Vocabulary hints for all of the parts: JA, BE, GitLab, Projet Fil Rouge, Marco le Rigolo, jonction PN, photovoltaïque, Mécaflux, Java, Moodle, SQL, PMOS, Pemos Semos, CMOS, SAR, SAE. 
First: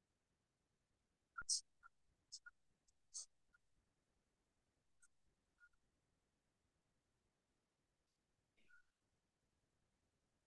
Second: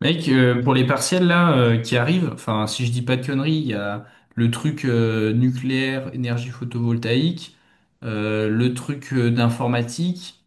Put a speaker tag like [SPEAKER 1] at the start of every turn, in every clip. [SPEAKER 1] Mec, pour les partiels là qui arrivent, enfin si je dis pas de conneries, il y a le truc nucléaire, énergie photovoltaïque, le truc d'informatique.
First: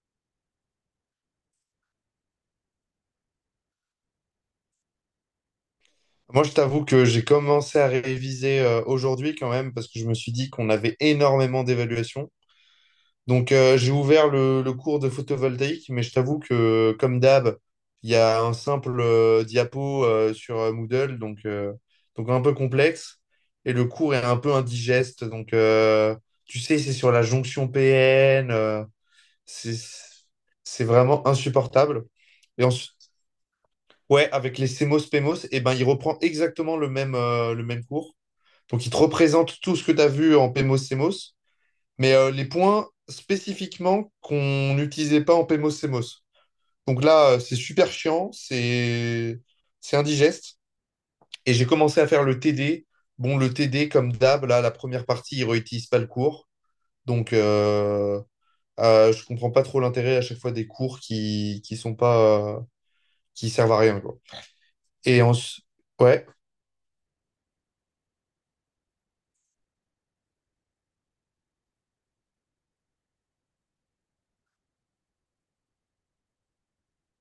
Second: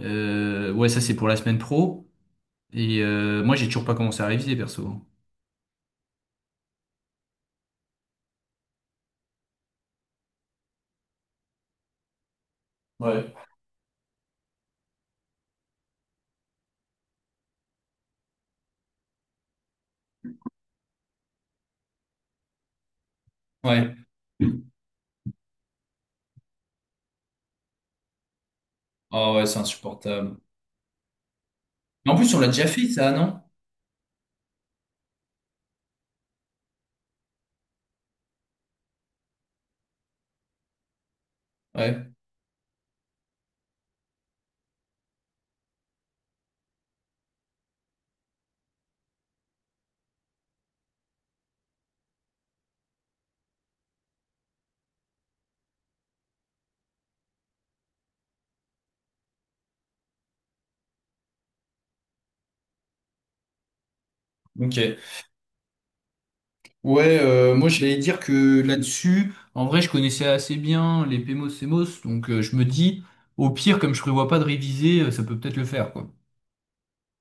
[SPEAKER 1] Ouais, ça c'est pour la semaine pro. Et moi j'ai toujours pas commencé à réviser perso.
[SPEAKER 2] Moi, je t'avoue que j'ai commencé à réviser aujourd'hui quand même parce que je me suis dit qu'on avait énormément d'évaluations.
[SPEAKER 1] Ouais.
[SPEAKER 2] Donc, j'ai ouvert le cours de photovoltaïque, mais je t'avoue que, comme d'hab, il y a un simple diapo sur Moodle, donc un peu complexe. Et le
[SPEAKER 1] Ouais.
[SPEAKER 2] cours est un peu indigeste. Donc, tu sais, c'est sur la jonction PN.
[SPEAKER 1] Ah ouais, c'est
[SPEAKER 2] C'est,
[SPEAKER 1] insupportable.
[SPEAKER 2] c'est vraiment insupportable.
[SPEAKER 1] Mais en plus, on l'a
[SPEAKER 2] Et
[SPEAKER 1] déjà fait,
[SPEAKER 2] ensuite,
[SPEAKER 1] ça, non?
[SPEAKER 2] ouais, avec les Semos Pemos, et ben, il reprend exactement le même cours. Donc, il te représente tout ce que tu as vu en Pemos Semos,
[SPEAKER 1] Ouais.
[SPEAKER 2] mais les points spécifiquement qu'on n'utilisait pas en Pemos Semos. Donc là, c'est super chiant, c'est indigeste. Et j'ai commencé à faire le TD. Bon, le TD, comme d'hab, là, la première partie, il ne réutilise pas le cours. Donc, je comprends pas trop l'intérêt à chaque fois des cours qui sont pas qui servent à rien, quoi.
[SPEAKER 1] Ok.
[SPEAKER 2] Et en... ouais.
[SPEAKER 1] Ouais, moi j'allais dire que là-dessus, en vrai, je connaissais assez bien les PMOS, CMOS, donc je me dis, au pire, comme je prévois pas de réviser, ça peut peut-être le faire, quoi.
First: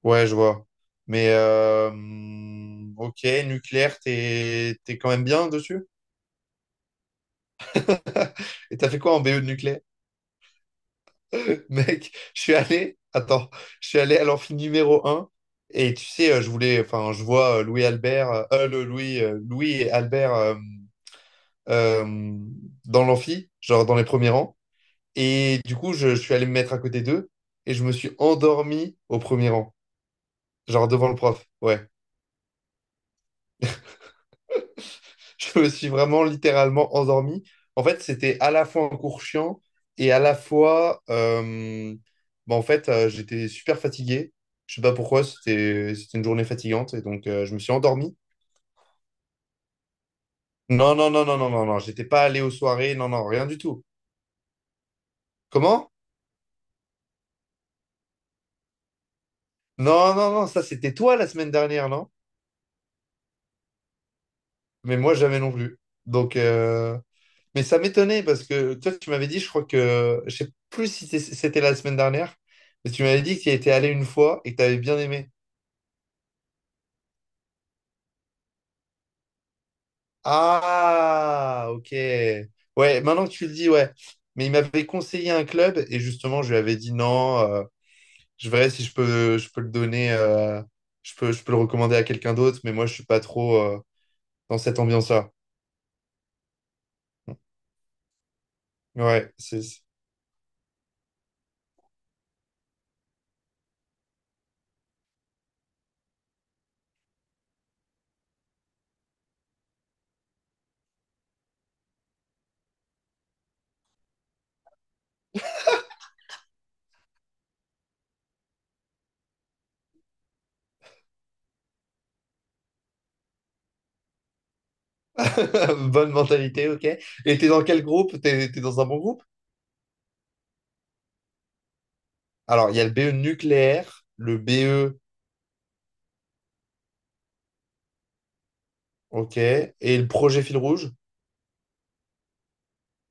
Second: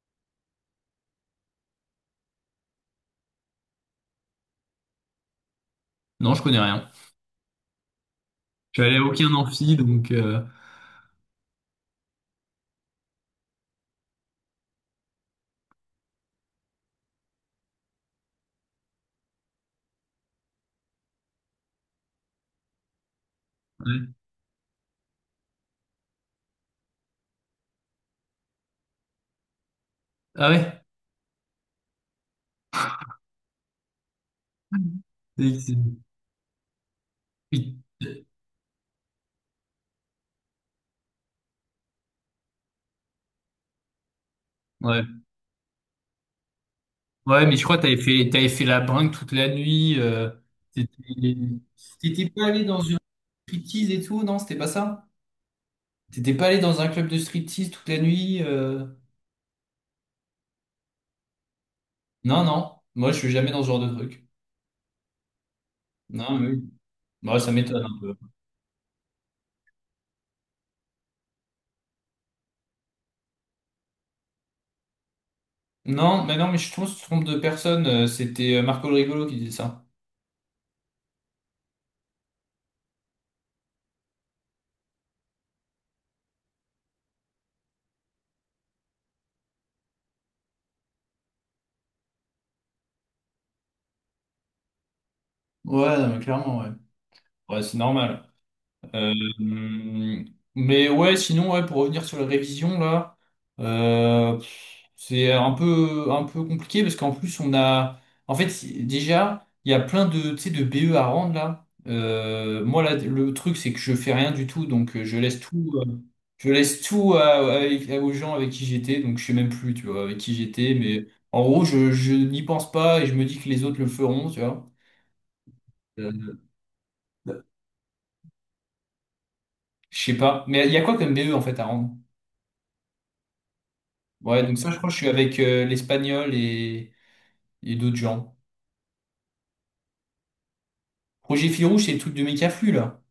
[SPEAKER 2] Ouais, je vois. Mais ok, nucléaire, t'es quand même bien dessus.
[SPEAKER 1] Non, je connais rien.
[SPEAKER 2] Et
[SPEAKER 1] Je suis
[SPEAKER 2] t'as
[SPEAKER 1] allé
[SPEAKER 2] fait
[SPEAKER 1] à
[SPEAKER 2] quoi en
[SPEAKER 1] aucun
[SPEAKER 2] BE de
[SPEAKER 1] amphi,
[SPEAKER 2] nucléaire?
[SPEAKER 1] donc...
[SPEAKER 2] Mec, je suis allé, attends, je suis allé à l'amphi numéro 1. Et tu sais, je voulais, enfin, je vois Louis Albert, le Louis, Louis et Albert euh, dans l'amphi, genre dans les
[SPEAKER 1] ouais.
[SPEAKER 2] premiers rangs. Et du coup, je suis allé me mettre à côté d'eux et je me suis endormi au premier rang,
[SPEAKER 1] Ah ouais?
[SPEAKER 2] genre devant le prof. Ouais.
[SPEAKER 1] C'est-
[SPEAKER 2] Je me
[SPEAKER 1] c'est-
[SPEAKER 2] suis vraiment littéralement endormi.
[SPEAKER 1] oui.
[SPEAKER 2] En fait, c'était à la fois un cours chiant et à la fois, bah, en fait, j'étais super fatigué. Je sais pas
[SPEAKER 1] Ouais.
[SPEAKER 2] pourquoi, c'était une journée fatigante et donc
[SPEAKER 1] Ouais,
[SPEAKER 2] je
[SPEAKER 1] mais
[SPEAKER 2] me
[SPEAKER 1] je
[SPEAKER 2] suis
[SPEAKER 1] crois que
[SPEAKER 2] endormi.
[SPEAKER 1] t'avais fait la brinque toute la nuit. euh,
[SPEAKER 2] Non, non, non,
[SPEAKER 1] t'étais
[SPEAKER 2] non, non, non, non, j'étais pas
[SPEAKER 1] t'étais
[SPEAKER 2] allé
[SPEAKER 1] pas
[SPEAKER 2] aux
[SPEAKER 1] allé dans
[SPEAKER 2] soirées,
[SPEAKER 1] une
[SPEAKER 2] non, non, rien du tout.
[SPEAKER 1] striptease et tout, non, c'était pas ça?
[SPEAKER 2] Comment?
[SPEAKER 1] T'étais pas allé dans un club de striptease toute la nuit?
[SPEAKER 2] Non, non, non, ça c'était toi la semaine dernière, non?
[SPEAKER 1] Non, non. Moi, je suis jamais dans ce genre de truc.
[SPEAKER 2] Mais moi jamais non plus. Donc,
[SPEAKER 1] Non, mais oui. Bah, ça
[SPEAKER 2] mais ça
[SPEAKER 1] m'étonne un peu.
[SPEAKER 2] m'étonnait parce que toi tu m'avais dit, je crois que, je sais plus si c'était la semaine dernière, mais tu m'avais dit que tu y étais allé une fois et que tu avais bien aimé.
[SPEAKER 1] Non, mais non, mais je trompe de personne. C'était Marco le Rigolo qui disait ça.
[SPEAKER 2] Ah, ok. Ouais, maintenant que tu le dis, ouais. Mais il m'avait conseillé un club et justement, je lui avais dit non, je verrai si je peux, je peux le donner, je peux le recommander à quelqu'un d'autre, mais moi, je suis pas trop dans cette ambiance-là.
[SPEAKER 1] Ouais, non, mais clairement, ouais. Ouais, c'est normal. Euh,
[SPEAKER 2] Ouais, c'est
[SPEAKER 1] mais ouais, sinon, ouais, pour revenir sur les révisions, là, c'est un peu compliqué parce qu'en plus, on a. En fait, déjà, il y a plein de, tu sais, de BE à rendre, là. Moi, là, le truc, c'est que je fais rien du tout, donc je laisse tout, je laisse aux gens avec qui j'étais, donc je sais même plus, tu vois, avec qui j'étais, mais en gros, je n'y pense pas et je me dis que les autres le feront, tu vois.
[SPEAKER 2] bonne
[SPEAKER 1] Euh,
[SPEAKER 2] mentalité, ok. Et t'es dans quel groupe? T'es dans un bon groupe?
[SPEAKER 1] je sais pas. Mais il y a quoi comme BE, en fait, à rendre?
[SPEAKER 2] Alors, il y a le BE nucléaire, le
[SPEAKER 1] Ouais, donc ça, je crois que je
[SPEAKER 2] BE,
[SPEAKER 1] suis avec l'Espagnol et d'autres gens.
[SPEAKER 2] ok, et le projet fil rouge.
[SPEAKER 1] Projet Fil Rouge, c'est le truc de Mécaflux, là.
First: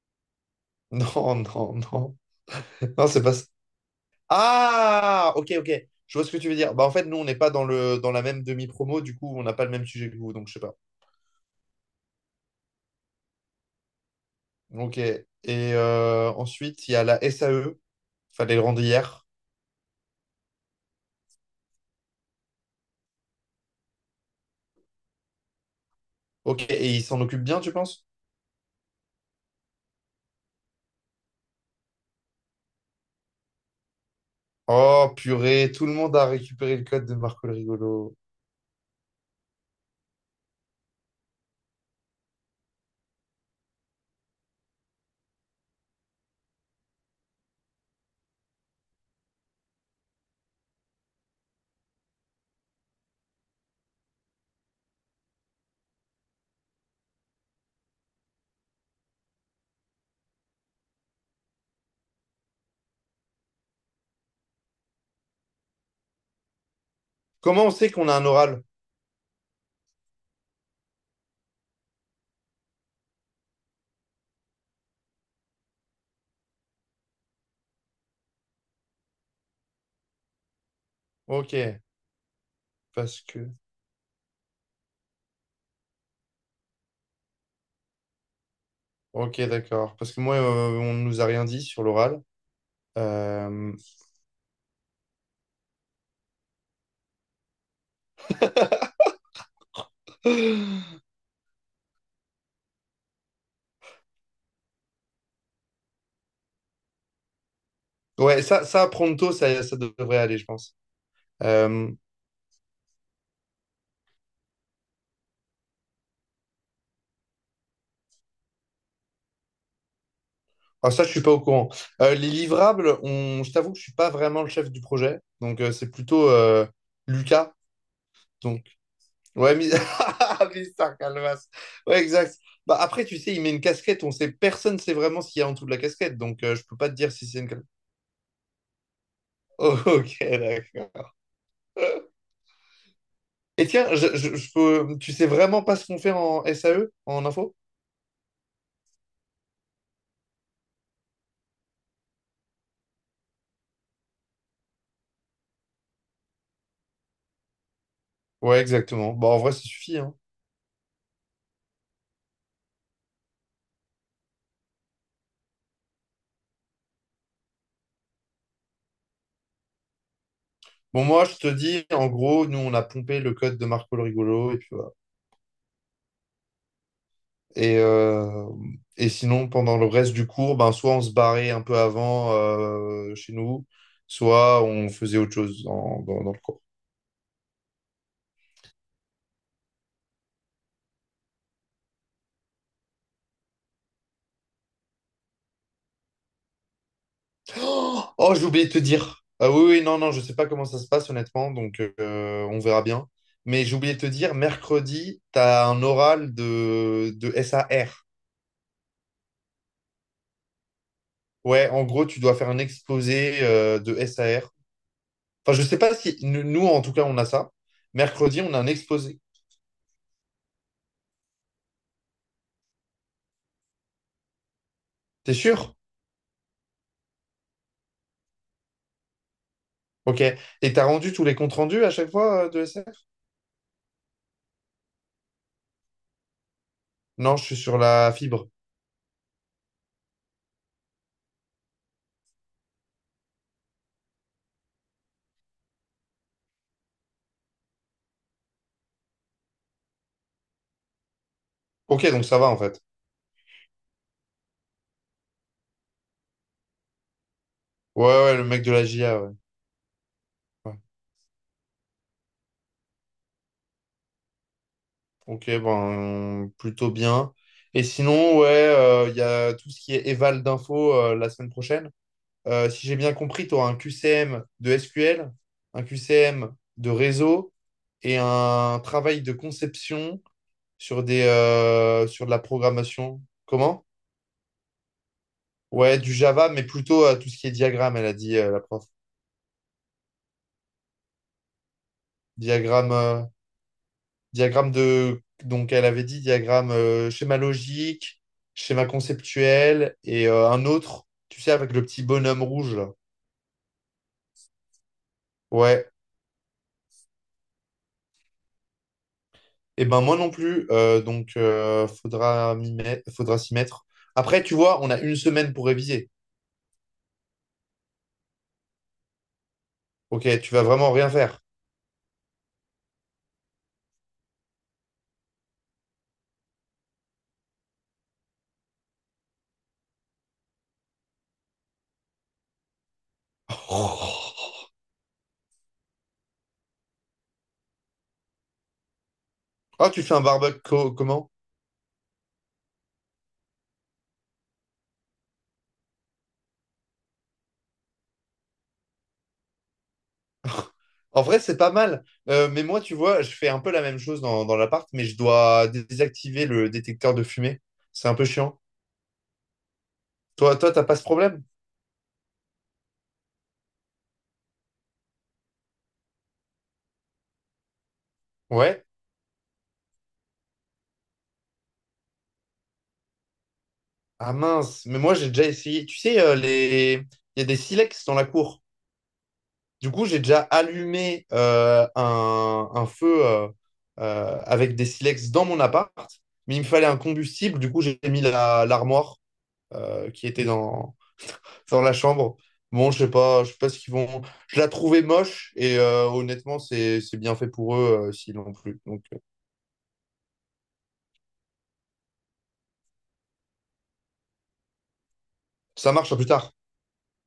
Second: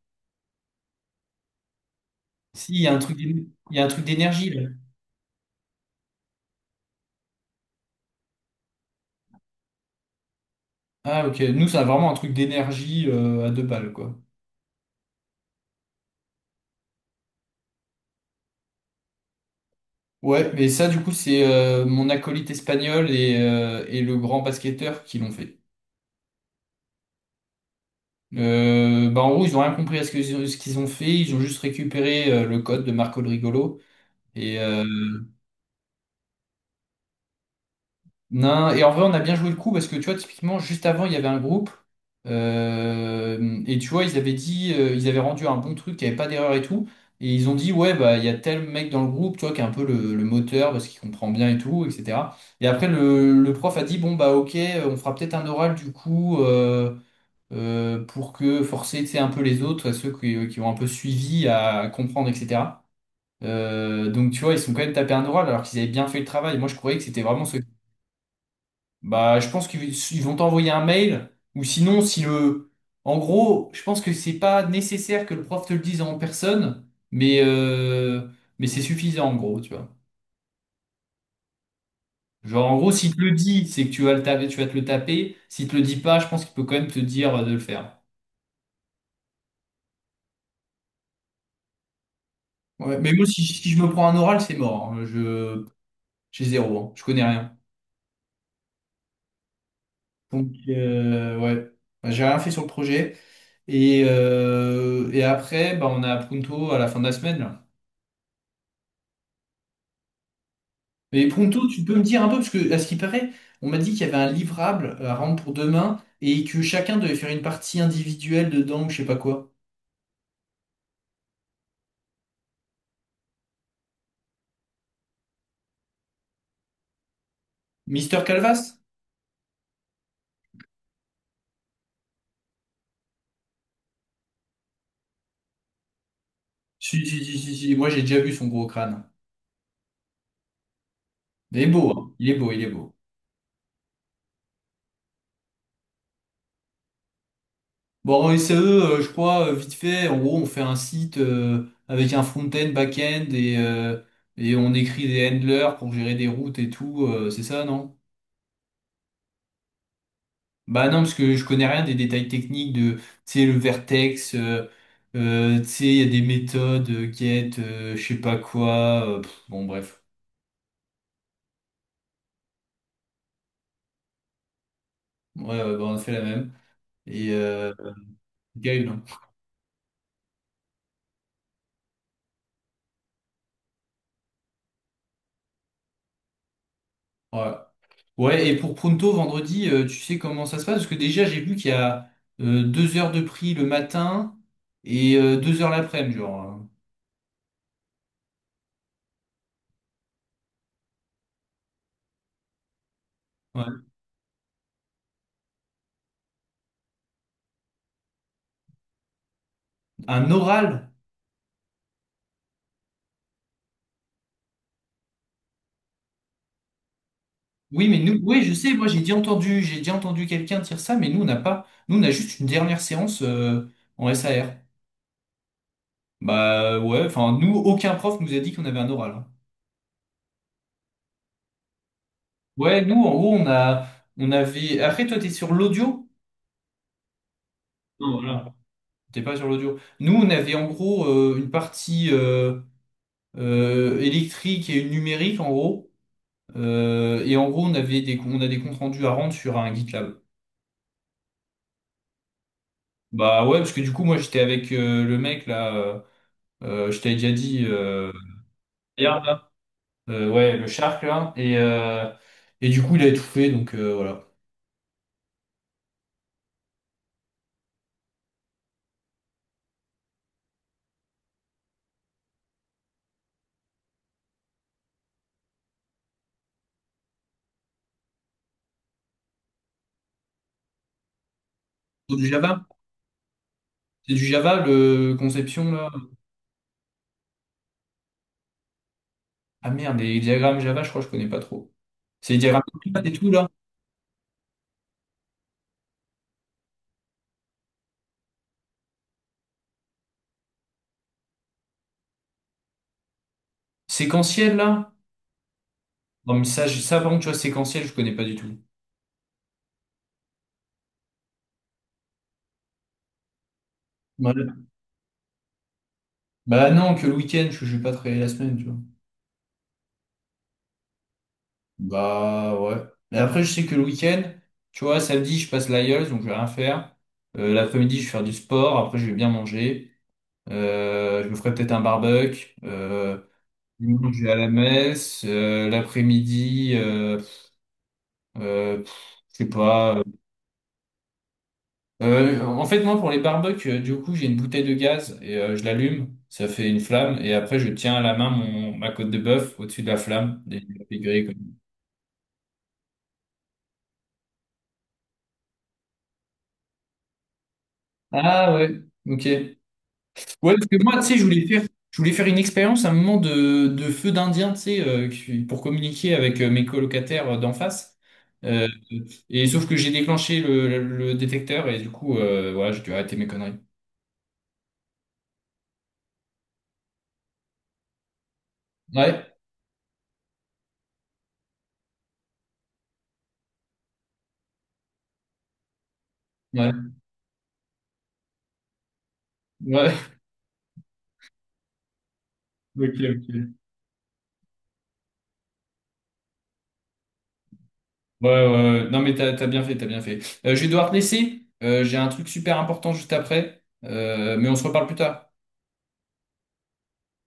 [SPEAKER 2] Non, non, non.
[SPEAKER 1] Si, il y a
[SPEAKER 2] Non, c'est pas.
[SPEAKER 1] il y a un truc d'énergie, là.
[SPEAKER 2] Ah, ok, ok. Je vois ce que tu veux dire. Bah, en fait, nous, on n'est pas dans le, dans la même demi-promo, du coup, on n'a pas le même sujet que vous, donc je sais pas.
[SPEAKER 1] Ah, ok. Nous, c'est vraiment un truc d'énergie à deux balles, quoi.
[SPEAKER 2] Ok. Et ensuite, il y a la SAE. Fallait le rendre hier.
[SPEAKER 1] Ouais, mais ça, du coup, c'est mon acolyte espagnol et le grand basketteur qui l'ont fait.
[SPEAKER 2] Ok. Et ils s'en occupent bien, tu penses?
[SPEAKER 1] Bah, en gros, ils ont rien compris à ce qu'ils ont fait. Ils ont juste récupéré le code de Marco le Rigolo. Et,
[SPEAKER 2] Oh, purée, tout le monde a récupéré le code de Marco le Rigolo.
[SPEAKER 1] non, et en vrai, on a bien joué le coup parce que tu vois, typiquement, juste avant, il y avait un groupe et tu vois, ils avaient dit, ils avaient rendu un bon truc, il n'y avait pas d'erreur et tout. Et ils ont dit, ouais, bah, il y a tel mec dans le groupe, tu vois, qui est un peu le moteur parce qu'il comprend bien et tout, etc. Et après, le prof a dit, bon, bah, ok, on fera peut-être un oral du coup pour que forcer, tu sais, un peu les autres, ceux qui ont un peu suivi à comprendre, etc. Donc, tu vois, ils sont quand même tapés un oral alors qu'ils avaient bien fait le travail. Moi, je croyais que c'était vraiment ceux
[SPEAKER 2] Comment on sait qu'on a un oral?
[SPEAKER 1] bah, je pense qu'ils ils vont t'envoyer un mail, ou sinon, si le... En gros, je pense que c'est pas nécessaire que le prof te le dise en personne, mais, euh, mais c'est suffisant, en gros, tu vois.
[SPEAKER 2] Ok.
[SPEAKER 1] Genre, en gros, s'il te
[SPEAKER 2] Parce
[SPEAKER 1] le
[SPEAKER 2] que.
[SPEAKER 1] dit, c'est que tu vas te le taper. S'il te le dit pas, je pense qu'il peut quand même te dire de le faire.
[SPEAKER 2] Ok, d'accord. Parce que moi, on ne nous a rien dit sur l'oral.
[SPEAKER 1] Ouais, mais moi, si
[SPEAKER 2] Euh,
[SPEAKER 1] je me prends un oral, c'est mort. Hein. J'ai zéro, hein. Je connais rien. Donc, ouais. Bah, j'ai rien fait sur le projet. Et après, bah, on a Pronto à la fin de la semaine, là.
[SPEAKER 2] Ouais, ça, Pronto, ça devrait aller, je pense.
[SPEAKER 1] Mais Pronto, tu
[SPEAKER 2] Euh,
[SPEAKER 1] peux me dire un peu, parce que à ce qui paraît, on m'a dit qu'il y avait un livrable à rendre pour demain et que chacun devait faire une partie individuelle dedans ou je sais pas quoi.
[SPEAKER 2] Ah, ça, je suis pas au courant. Les livrables, je t'avoue que je suis pas vraiment le chef du projet. Donc, c'est plutôt Lucas.
[SPEAKER 1] Mister
[SPEAKER 2] Donc,
[SPEAKER 1] Calvas?
[SPEAKER 2] ouais, Mister Calvas. Ouais, exact. Bah, après, tu sais, il met une casquette. On sait, personne sait vraiment ce qu'il y a en dessous de la casquette. Donc, je peux pas te
[SPEAKER 1] Si,
[SPEAKER 2] dire
[SPEAKER 1] si,
[SPEAKER 2] si
[SPEAKER 1] si,
[SPEAKER 2] c'est une
[SPEAKER 1] si,
[SPEAKER 2] casquette.
[SPEAKER 1] si, moi j'ai déjà vu son gros crâne.
[SPEAKER 2] Oh, ok, d'accord.
[SPEAKER 1] Il est beau, hein. Il est beau, il est beau.
[SPEAKER 2] Et tiens, tu sais vraiment pas ce qu'on fait en SAE, en info?
[SPEAKER 1] Bon, en SAE, je crois, vite fait, en gros, on fait un site avec un front-end, back-end et on écrit des handlers pour gérer des routes et tout, c'est ça, non?
[SPEAKER 2] Ouais, exactement. Bah, en vrai, ça suffit, hein.
[SPEAKER 1] Bah non, parce que je connais rien des détails techniques de, tu sais, le vertex, tu sais, il y a des méthodes, get, je sais pas quoi, bon bref.
[SPEAKER 2] Bon, moi, je te dis, en gros, nous, on a pompé le code de Marco le Rigolo. Et puis, voilà.
[SPEAKER 1] Ouais, ouais, bah, on a fait la même. Et
[SPEAKER 2] Et, euh,
[SPEAKER 1] Gaël, hein.
[SPEAKER 2] et sinon, pendant le reste du cours, ben, soit on se barrait un peu avant chez nous, soit on faisait autre chose dans le cours.
[SPEAKER 1] Ouais. Ouais, et pour Pronto, vendredi, tu sais comment ça se passe? Parce que déjà, j'ai vu qu'il y a deux heures de prix le matin et deux heures l'après-midi, genre. Hein.
[SPEAKER 2] Oh, oh, j'ai oublié de te dire. Ah oui, oui, non, non, je sais pas comment ça se passe honnêtement, donc on verra bien. Mais j'ai
[SPEAKER 1] Ouais.
[SPEAKER 2] oublié de te dire, mercredi, tu as un oral de SAR.
[SPEAKER 1] Un oral
[SPEAKER 2] Ouais, en gros, tu dois faire un exposé de SAR. Enfin, je sais pas si nous, nous, en tout cas, on a ça.
[SPEAKER 1] Oui, mais nous,
[SPEAKER 2] Mercredi,
[SPEAKER 1] oui, je
[SPEAKER 2] on a un
[SPEAKER 1] sais, moi
[SPEAKER 2] exposé.
[SPEAKER 1] j'ai déjà entendu quelqu'un dire ça, mais nous on n'a pas, nous on a juste une dernière séance en SAR.
[SPEAKER 2] T'es sûr?
[SPEAKER 1] Bah ouais, enfin nous, aucun prof nous a dit qu'on avait un oral. Hein.
[SPEAKER 2] Ok. Et t'as rendu tous les comptes rendus à chaque fois de
[SPEAKER 1] Ouais, nous
[SPEAKER 2] SF?
[SPEAKER 1] en gros on avait. Après toi t'es sur l'audio?
[SPEAKER 2] Non, je suis sur la
[SPEAKER 1] Non,
[SPEAKER 2] fibre.
[SPEAKER 1] voilà. T'es pas sur l'audio. Nous on avait en gros une partie électrique et une numérique en gros. Et en gros on a des comptes rendus à rendre sur un GitLab.
[SPEAKER 2] Ok, donc ça va en fait.
[SPEAKER 1] Bah ouais, parce que du coup moi j'étais avec le mec là, je t'avais déjà dit.
[SPEAKER 2] Ouais, ouais, le mec de la
[SPEAKER 1] Gaillard,
[SPEAKER 2] JA, ouais.
[SPEAKER 1] là. Ouais, le
[SPEAKER 2] Ouais.
[SPEAKER 1] Shark, là. Et du coup, il a étouffé, donc voilà.
[SPEAKER 2] Ok, ben, plutôt bien. Et sinon, ouais, il y a tout ce qui est éval d'infos la semaine prochaine. Si j'ai bien compris, tu un QCM de SQL, un QCM de réseau et un travail de conception sur des, euh,
[SPEAKER 1] C'est
[SPEAKER 2] sur
[SPEAKER 1] du
[SPEAKER 2] de la
[SPEAKER 1] Java?
[SPEAKER 2] programmation. Comment?
[SPEAKER 1] C'est du Java, le conception, là.
[SPEAKER 2] Ouais, du Java, mais plutôt tout ce qui est diagramme, elle a dit la prof.
[SPEAKER 1] Ah merde, les diagrammes Java, je crois que je connais pas trop. C'est les diagrammes
[SPEAKER 2] Diagramme,
[SPEAKER 1] de classe et
[SPEAKER 2] euh,
[SPEAKER 1] tout, là.
[SPEAKER 2] diagramme de, donc elle avait dit diagramme schéma logique, schéma conceptuel et un autre, tu sais, avec le petit bonhomme rouge là.
[SPEAKER 1] Séquentiel, là.
[SPEAKER 2] Ouais.
[SPEAKER 1] Non, mais ça, ça, par contre, tu vois, séquentiel, je connais pas du tout.
[SPEAKER 2] Et ben moi non plus, donc faudra m'y mettre, faudra s'y mettre.
[SPEAKER 1] Ouais.
[SPEAKER 2] Après, tu vois, on a une semaine pour réviser.
[SPEAKER 1] Bah non, que le week-end, je vais pas travailler la semaine, tu vois.
[SPEAKER 2] Ok, tu vas vraiment rien faire.
[SPEAKER 1] Bah ouais. Mais après, je sais que le week-end, tu vois, samedi, je passe l'IELTS, donc je vais rien faire. L'après-midi, je vais faire du sport. Après, je vais bien manger. Je me ferai peut-être un barbecue. Dimanche, je vais à la messe. L'après-midi, je sais
[SPEAKER 2] Ah,
[SPEAKER 1] pas.
[SPEAKER 2] tu fais un barbecue comment?
[SPEAKER 1] En fait, moi, pour les barbecues, du coup, j'ai une bouteille de gaz et je l'allume. Ça fait une flamme. Et après, je tiens à la main mon, ma côte de bœuf au-dessus de la flamme. Des
[SPEAKER 2] En
[SPEAKER 1] grillés, quoi.
[SPEAKER 2] vrai, c'est pas mal. Mais moi, tu vois, je fais un peu la même chose dans l'appart, mais je dois désactiver le détecteur de fumée. C'est un peu
[SPEAKER 1] Ah
[SPEAKER 2] chiant.
[SPEAKER 1] ouais, ok. Ouais,
[SPEAKER 2] Toi,
[SPEAKER 1] parce
[SPEAKER 2] toi,
[SPEAKER 1] que
[SPEAKER 2] t'as
[SPEAKER 1] moi,
[SPEAKER 2] pas
[SPEAKER 1] tu
[SPEAKER 2] ce
[SPEAKER 1] sais,
[SPEAKER 2] problème?
[SPEAKER 1] je voulais faire une expérience à un moment de feu d'Indien, tu sais, pour communiquer avec mes colocataires d'en face. Euh,
[SPEAKER 2] Ouais.
[SPEAKER 1] et sauf que j'ai déclenché le détecteur et du coup, voilà, j'ai dû arrêter mes conneries.
[SPEAKER 2] Ah mince, mais moi j'ai déjà essayé. Tu sais, il y a des silex dans la cour.
[SPEAKER 1] Ouais,
[SPEAKER 2] Du coup, j'ai déjà allumé un feu avec des silex dans mon appart, mais il me
[SPEAKER 1] ouais,
[SPEAKER 2] fallait un combustible. Du coup, j'ai mis l'armoire
[SPEAKER 1] ouais.
[SPEAKER 2] qui était dans la chambre. Bon,
[SPEAKER 1] Ok,
[SPEAKER 2] je sais pas, je
[SPEAKER 1] ok.
[SPEAKER 2] sais pas ce qu'ils vont. Je la trouvais moche et honnêtement, c'est bien fait pour eux
[SPEAKER 1] Ouais,
[SPEAKER 2] s'ils l'ont plus.
[SPEAKER 1] ouais, ouais. Non,
[SPEAKER 2] Donc,
[SPEAKER 1] mais t'as bien fait, t'as bien fait. Je vais devoir te laisser. J'ai un truc super important juste après. Mais on se reparle plus tard.
[SPEAKER 2] ça marche à plus tard.